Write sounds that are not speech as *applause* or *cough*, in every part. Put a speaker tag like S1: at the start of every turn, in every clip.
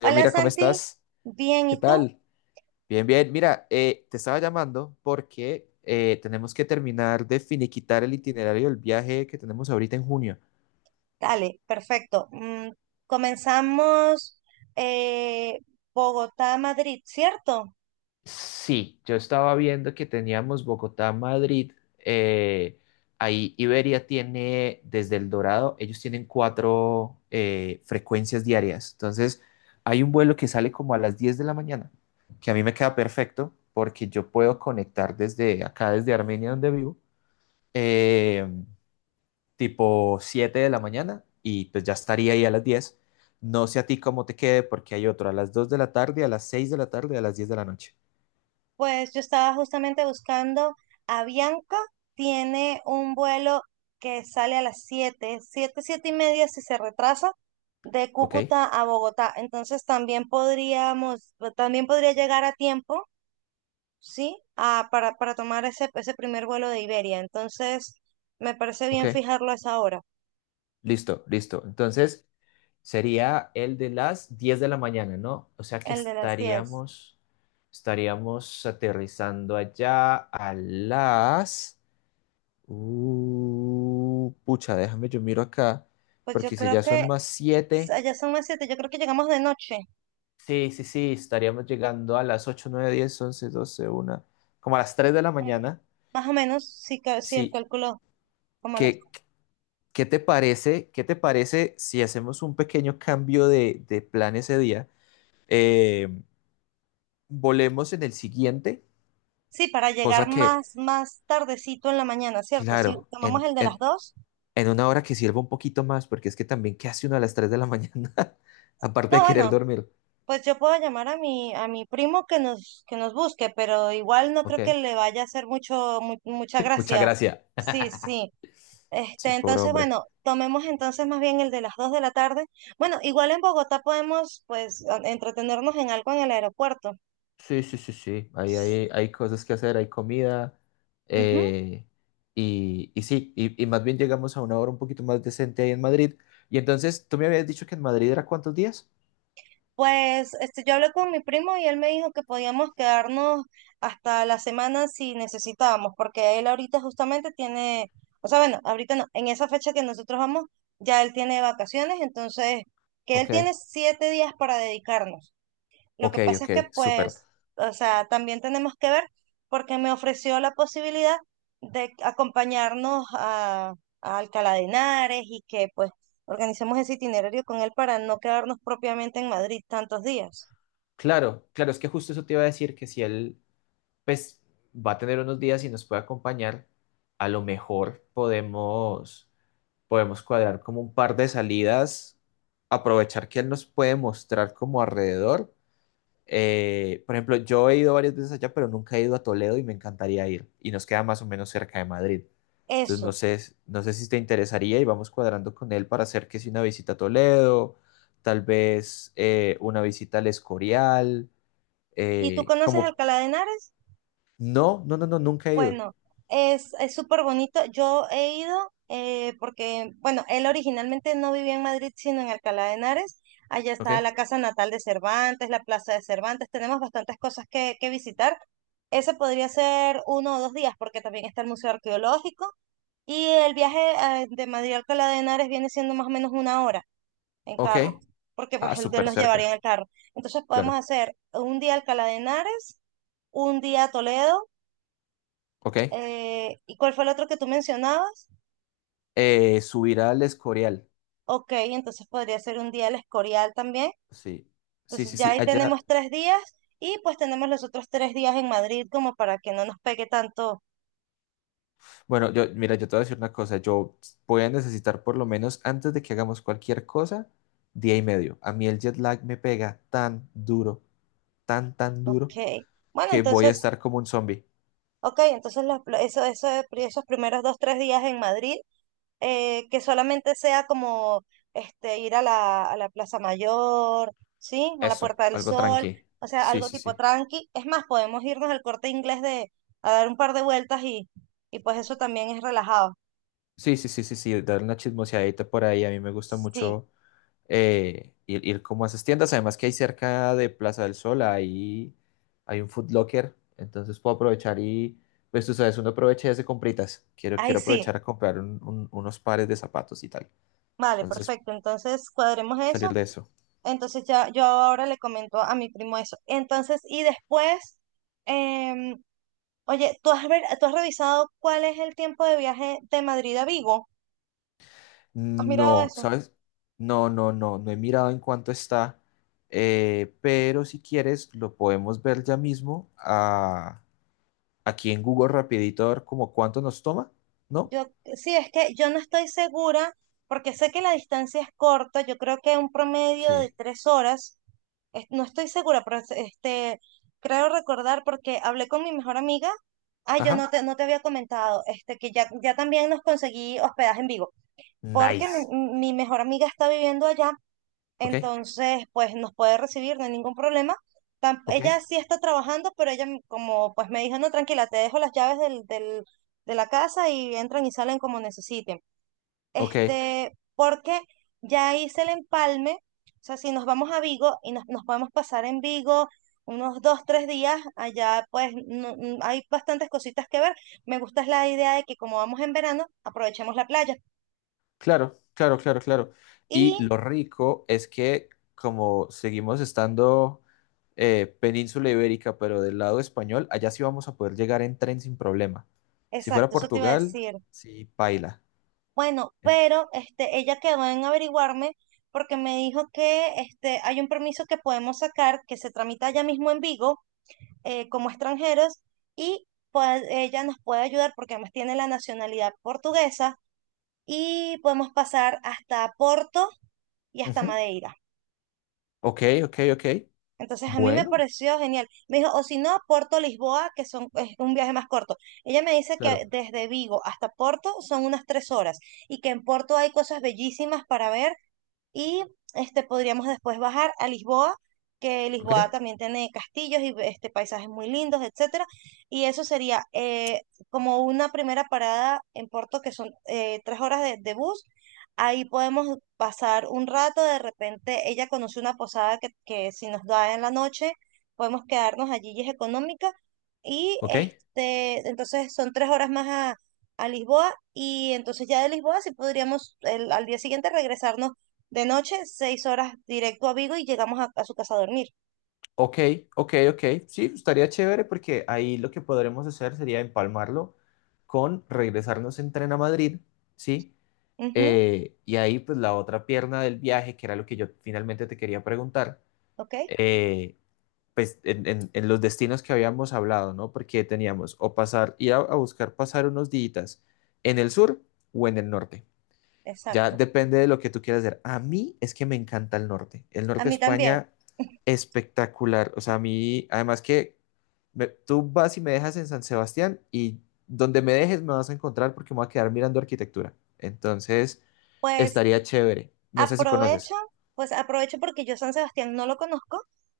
S1: Yo,
S2: Hola
S1: mira, ¿cómo
S2: Santi,
S1: estás?
S2: bien,
S1: ¿Qué
S2: ¿y tú?
S1: tal? Bien, bien. Mira, te estaba llamando porque tenemos que terminar de finiquitar el itinerario del viaje que tenemos ahorita en junio.
S2: Dale, perfecto. Comenzamos eh, Bogotá-Madrid, ¿cierto?
S1: Sí, yo estaba viendo que teníamos Bogotá, Madrid. eh, Ahí Iberia tiene, desde El Dorado, ellos tienen cuatro frecuencias diarias. Entonces, hay un vuelo que sale como a las 10 de la mañana, que a mí me queda perfecto porque yo puedo conectar desde acá, desde Armenia, donde vivo. eh, tipo 7 de la mañana y pues ya estaría ahí a las 10. No sé a ti cómo te quede porque hay otro a las 2 de la tarde, a las 6 de la tarde, a las 10 de la noche.
S2: Pues yo estaba justamente buscando a Bianca, tiene un vuelo que sale a las 7, 7:30 si se retrasa, de
S1: ¿Ok?
S2: Cúcuta a Bogotá. Entonces también podríamos, también podría llegar a tiempo, ¿sí? Ah, para tomar ese primer vuelo de Iberia. Entonces me parece
S1: Ok.
S2: bien fijarlo a esa hora.
S1: Listo, listo. Entonces sería el de las 10 de la mañana, ¿no? O sea que
S2: El de las 10.
S1: estaríamos, estaríamos aterrizando allá a las... pucha, déjame yo miro acá
S2: Pues yo
S1: porque si
S2: creo
S1: ya
S2: que
S1: son más 7.
S2: allá son las 7. Yo creo que llegamos de noche,
S1: Sí, sí, sí, estaríamos llegando a las ocho, nueve, diez, once, doce, una, como a las 3 de la
S2: como
S1: mañana.
S2: más o menos, si el
S1: Sí,
S2: cálculo, como a las...
S1: ¿qué, qué te parece si hacemos un pequeño cambio de plan ese día? Eh, Volemos en el siguiente,
S2: Sí, para llegar
S1: cosa que,
S2: más tardecito en la mañana, ¿cierto? Si
S1: claro,
S2: tomamos el de las 2,
S1: en una hora que sirva un poquito más, porque es que también, ¿qué hace uno a las 3 de la mañana? *laughs* Aparte
S2: no,
S1: de querer
S2: bueno,
S1: dormir.
S2: pues yo puedo llamar a mi primo que nos busque, pero igual no
S1: Ok,
S2: creo que le vaya a hacer mucho, mucha
S1: *laughs* muchas
S2: gracia.
S1: gracias.
S2: Sí, sí.
S1: Sí,
S2: Este,
S1: pobre
S2: entonces,
S1: hombre.
S2: bueno, tomemos entonces más bien el de las 2 de la tarde. Bueno, igual en Bogotá podemos, pues, entretenernos en algo en el aeropuerto.
S1: Sí, sí, sí, sí. Ahí hay cosas que hacer, hay comida.
S2: Ujú.
S1: eh, y sí, y más bien llegamos a una hora un poquito más decente ahí en Madrid. Y entonces, tú me habías dicho que en Madrid era ¿cuántos días?
S2: Pues este, yo hablé con mi primo y él me dijo que podíamos quedarnos hasta la semana si necesitábamos, porque él ahorita justamente tiene, o sea, bueno, ahorita no, en esa fecha que nosotros vamos, ya él tiene vacaciones, entonces que él
S1: Ok,
S2: tiene 7 días para dedicarnos. Lo
S1: ok,
S2: que pasa es
S1: ok,
S2: que,
S1: súper.
S2: pues, o sea, también tenemos que ver porque me ofreció la posibilidad de acompañarnos a Alcalá de Henares y que, pues, organicemos ese itinerario con él para no quedarnos propiamente en Madrid tantos días.
S1: Claro, claro, es que justo eso te iba a decir que si él, pues, va a tener unos días y nos puede acompañar, a lo mejor podemos, podemos cuadrar como un par de salidas, aprovechar que él nos puede mostrar como alrededor. Por ejemplo, yo he ido varias veces allá, pero nunca he ido a Toledo y me encantaría ir. Y nos queda más o menos cerca de Madrid. Entonces, no
S2: Eso.
S1: sé, no sé si te interesaría y vamos cuadrando con él para hacer que si una visita a Toledo, tal vez una visita al Escorial.
S2: ¿Y tú conoces
S1: Como,
S2: Alcalá de Henares?
S1: no, no, no, no, nunca he ido.
S2: Bueno, es súper bonito. Yo he ido porque, bueno, él originalmente no vivía en Madrid, sino en Alcalá de Henares. Allá está
S1: Ok,
S2: la casa natal de Cervantes, la plaza de Cervantes. Tenemos bastantes cosas que visitar. Ese podría ser uno o 2 días porque también está el Museo Arqueológico. Y el viaje de Madrid a Alcalá de Henares viene siendo más o menos una hora en
S1: ok.
S2: carro, porque
S1: Ah,
S2: pues él
S1: súper
S2: nos llevaría
S1: cerca,
S2: en el carro. Entonces podemos
S1: claro.
S2: hacer un día Alcalá de Henares, un día Toledo
S1: Ok.
S2: ¿y cuál fue el otro que tú mencionabas?
S1: Subir al Escorial.
S2: Ok, entonces podría ser un día el Escorial también.
S1: Sí, sí,
S2: Entonces
S1: sí,
S2: ya
S1: sí.
S2: ahí tenemos
S1: Allá,
S2: 3 días y pues tenemos los otros 3 días en Madrid como para que no nos pegue tanto.
S1: bueno, yo, mira, yo te voy a decir una cosa, yo voy a necesitar por lo menos antes de que hagamos cualquier cosa, día y medio. A mí el jet lag me pega tan duro, tan, tan duro,
S2: Ok, bueno,
S1: que voy a
S2: entonces,
S1: estar como un zombie.
S2: ok, entonces eso, esos primeros 2, 3 días en Madrid que solamente sea como este, ir a la Plaza Mayor, ¿sí? A la
S1: Eso,
S2: Puerta del
S1: algo
S2: Sol,
S1: tranqui.
S2: o sea,
S1: Sí,
S2: algo
S1: sí,
S2: tipo
S1: sí.
S2: tranqui. Es más, podemos irnos al Corte Inglés de, a dar un par de vueltas y pues eso también es relajado.
S1: Sí, sí, sí, sí, sí, dar una chismoseadita por ahí. A mí me gusta
S2: Sí,
S1: mucho ir como a esas tiendas. Además que hay cerca de Plaza del Sol, hay un food Locker, entonces puedo aprovechar y, pues tú sabes, uno aprovecha y hace compritas. Quiero,
S2: ahí
S1: quiero
S2: sí.
S1: aprovechar a comprar unos pares de zapatos y tal.
S2: Vale,
S1: Entonces,
S2: perfecto. Entonces cuadremos
S1: salir
S2: eso.
S1: de eso.
S2: Entonces ya yo ahora le comento a mi primo eso. Entonces, y después, em, oye, ¿ tú has revisado cuál es el tiempo de viaje de Madrid a Vigo? ¿Has mirado
S1: No,
S2: eso?
S1: ¿sabes? No, no, no, no he mirado en cuánto está, pero si quieres lo podemos ver ya mismo aquí en Google rapidito a ver como cuánto nos toma, ¿no?
S2: Yo, sí, es que yo no estoy segura, porque sé que la distancia es corta, yo creo que un promedio de
S1: Sí.
S2: 3 horas, no estoy segura, pero este, creo recordar porque hablé con mi mejor amiga, ah, yo
S1: Ajá.
S2: no te había comentado, este, que ya, ya también nos conseguí hospedaje en Vigo, porque
S1: Nice.
S2: mi mejor amiga está viviendo allá,
S1: ¿Ok?
S2: entonces pues nos puede recibir, no hay ningún problema.
S1: Ok,
S2: Ella sí está trabajando, pero ella como pues me dijo, no, tranquila, te dejo las llaves de la casa y entran y salen como necesiten.
S1: ok,
S2: Este, porque ya hice el empalme, o sea, si nos vamos a Vigo y nos podemos pasar en Vigo unos 2, 3 días, allá pues hay bastantes cositas que ver. Me gusta es la idea de que como vamos en verano, aprovechemos la playa.
S1: claro, claro, claro, claro.
S2: Y,
S1: Y lo rico es que como seguimos estando península ibérica, pero del lado español, allá sí vamos a poder llegar en tren sin problema. Si fuera
S2: exacto, eso te iba a
S1: Portugal,
S2: decir.
S1: sí, paila.
S2: Bueno,
S1: En-
S2: pero este, ella quedó en averiguarme porque me dijo que este, hay un permiso que podemos sacar que se tramita allá mismo en Vigo como extranjeros, y pues, ella nos puede ayudar porque además tiene la nacionalidad portuguesa y podemos pasar hasta Porto y hasta
S1: Ujú.
S2: Madeira.
S1: Ok, ok, ok.
S2: Entonces a mí me
S1: Bueno,
S2: pareció genial. Me dijo, o si no, Porto, Lisboa, que son, es un viaje más corto. Ella me dice que
S1: claro.
S2: desde Vigo hasta Porto son unas 3 horas y que en Porto hay cosas bellísimas para ver. Y este, podríamos después bajar a Lisboa, que
S1: Ok,
S2: Lisboa también tiene castillos y este, paisajes muy lindos, etcétera. Y eso sería como una primera parada en Porto, que son 3 horas de bus. Ahí podemos pasar un rato, de repente ella conoce una posada que si nos da en la noche, podemos quedarnos allí y es económica. Y
S1: ok,
S2: este, entonces son 3 horas más a Lisboa y entonces ya de Lisboa sí podríamos al día siguiente regresarnos de noche, 6 horas directo a Vigo y llegamos a su casa a dormir.
S1: ok, ok, ok. Sí, estaría chévere porque ahí lo que podremos hacer sería empalmarlo con regresarnos en tren a Madrid, ¿sí?
S2: Ujú,
S1: Y ahí, pues la otra pierna del viaje, que era lo que yo finalmente te quería preguntar,
S2: ok,
S1: eh, pues en, en los destinos que habíamos hablado, ¿no? Porque teníamos o pasar, ir a buscar pasar unos días en el sur o en el norte. Ya
S2: exacto.
S1: depende de lo que tú quieras hacer. A mí es que me encanta el norte. El
S2: A
S1: norte de
S2: mí también.
S1: España,
S2: *laughs*
S1: espectacular. O sea, a mí, además que tú vas y me dejas en San Sebastián y donde me dejes me vas a encontrar porque me voy a quedar mirando arquitectura. Entonces,
S2: Pues
S1: estaría chévere. No sé si
S2: aprovecho,
S1: conoces.
S2: pues aprovecho porque yo San Sebastián no lo conozco,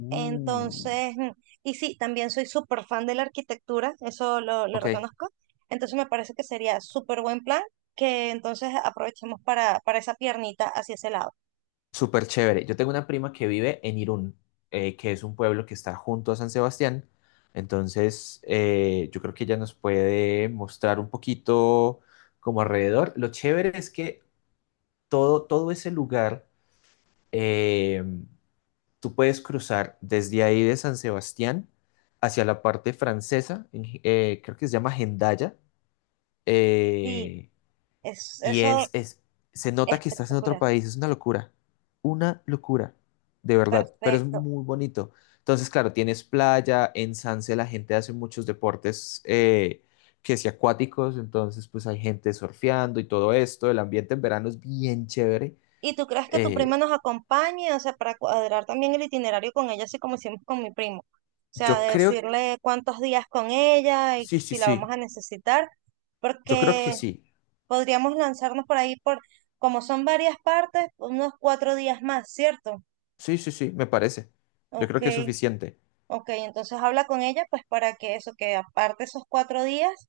S1: Mm.
S2: entonces, y sí, también soy súper fan de la arquitectura, eso lo
S1: Ok.
S2: reconozco, entonces me parece que sería súper buen plan que entonces aprovechemos para esa piernita hacia ese lado.
S1: Súper chévere. Yo tengo una prima que vive en Irún, que es un pueblo que está junto a San Sebastián. Entonces, yo creo que ella nos puede mostrar un poquito como alrededor. Lo chévere es que todo, todo ese lugar, eh, tú puedes cruzar desde ahí de San Sebastián hacia la parte francesa, creo que se llama Hendaya.
S2: Sí,
S1: eh, y
S2: eso
S1: se
S2: es
S1: nota que estás en otro
S2: espectacular.
S1: país, es una locura, de verdad, pero es
S2: Perfecto.
S1: muy bonito. Entonces, claro, tienes playa, en Sanse la gente hace muchos deportes que si acuáticos, entonces pues hay gente surfeando y todo esto, el ambiente en verano es bien chévere.
S2: ¿Y tú crees que tu prima
S1: Eh,
S2: nos acompañe? O sea, para cuadrar también el itinerario con ella, así como hicimos con mi primo. O sea,
S1: yo creo,
S2: decirle cuántos días con ella y
S1: sí, sí,
S2: si la vamos
S1: sí,
S2: a necesitar,
S1: yo creo que
S2: porque
S1: sí,
S2: podríamos lanzarnos por ahí por, como son varias partes, unos 4 días más, ¿cierto?
S1: sí, sí, sí, me parece. Yo
S2: Ok,
S1: creo que es suficiente.
S2: ok. Entonces habla con ella, pues para que eso, que aparte esos 4 días.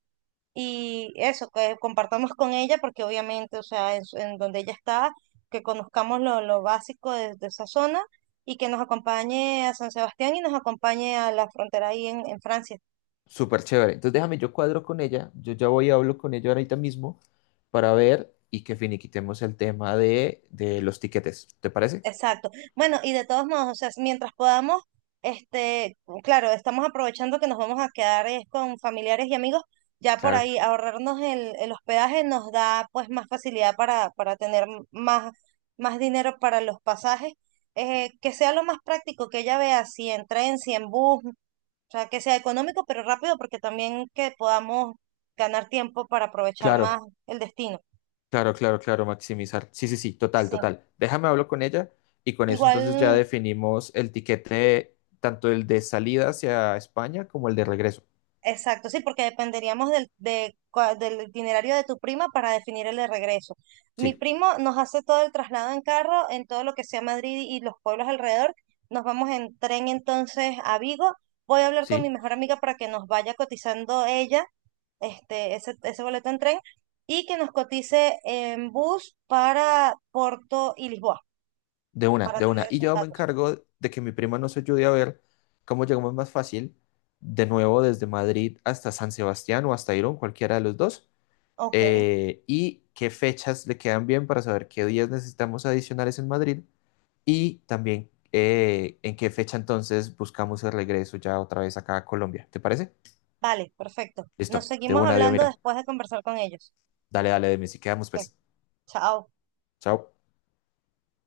S2: Y eso, que compartamos con ella, porque obviamente, o sea, en, en donde ella está, que conozcamos lo básico de esa zona y que nos acompañe a San Sebastián y nos acompañe a la frontera ahí en Francia.
S1: Súper chévere. Entonces déjame, yo cuadro con ella, yo ya voy y hablo con ella ahorita mismo para ver y que finiquitemos el tema de los tiquetes. ¿Te parece?
S2: Exacto. Bueno, y de todos modos, o sea, mientras podamos, este, claro, estamos aprovechando que nos vamos a quedar es con familiares y amigos, ya por
S1: Claro,
S2: ahí ahorrarnos el hospedaje nos da pues más facilidad para tener más, más dinero para los pasajes, que sea lo más práctico, que ella vea si en tren, si en bus, o sea, que sea económico pero rápido, porque también que podamos ganar tiempo para aprovechar más
S1: claro,
S2: el destino.
S1: claro, claro, claro, maximizar. Sí, sí, sí, total,
S2: Sí.
S1: total. Déjame hablo con ella y con eso entonces ya
S2: Igual.
S1: definimos el tiquete, tanto el de salida hacia España como el de regreso.
S2: Exacto, sí, porque dependeríamos del itinerario de tu prima para definir el de regreso. Mi
S1: Sí,
S2: primo nos hace todo el traslado en carro, en todo lo que sea Madrid y los pueblos alrededor. Nos vamos en tren entonces a Vigo. Voy a hablar con mi
S1: sí.
S2: mejor amiga para que nos vaya cotizando ella este, ese boleto en tren y que nos cotice en bus para Porto y Lisboa,
S1: De una,
S2: para
S1: de una.
S2: tener
S1: Y
S2: esos
S1: yo me
S2: datos.
S1: encargo de que mi prima nos ayude a ver cómo llegamos más fácil, de nuevo desde Madrid hasta San Sebastián o hasta Irún, cualquiera de los dos,
S2: Ok,
S1: y qué fechas le quedan bien para saber qué días necesitamos adicionales en Madrid y también en qué fecha entonces buscamos el regreso ya otra vez acá a Colombia. ¿Te parece?
S2: vale, perfecto. Nos
S1: Listo, de
S2: seguimos
S1: una, Dios,
S2: hablando
S1: mira.
S2: después de conversar con ellos.
S1: Dale, dale, de mí, si quedamos
S2: Ok,
S1: pues.
S2: chao.
S1: Chao.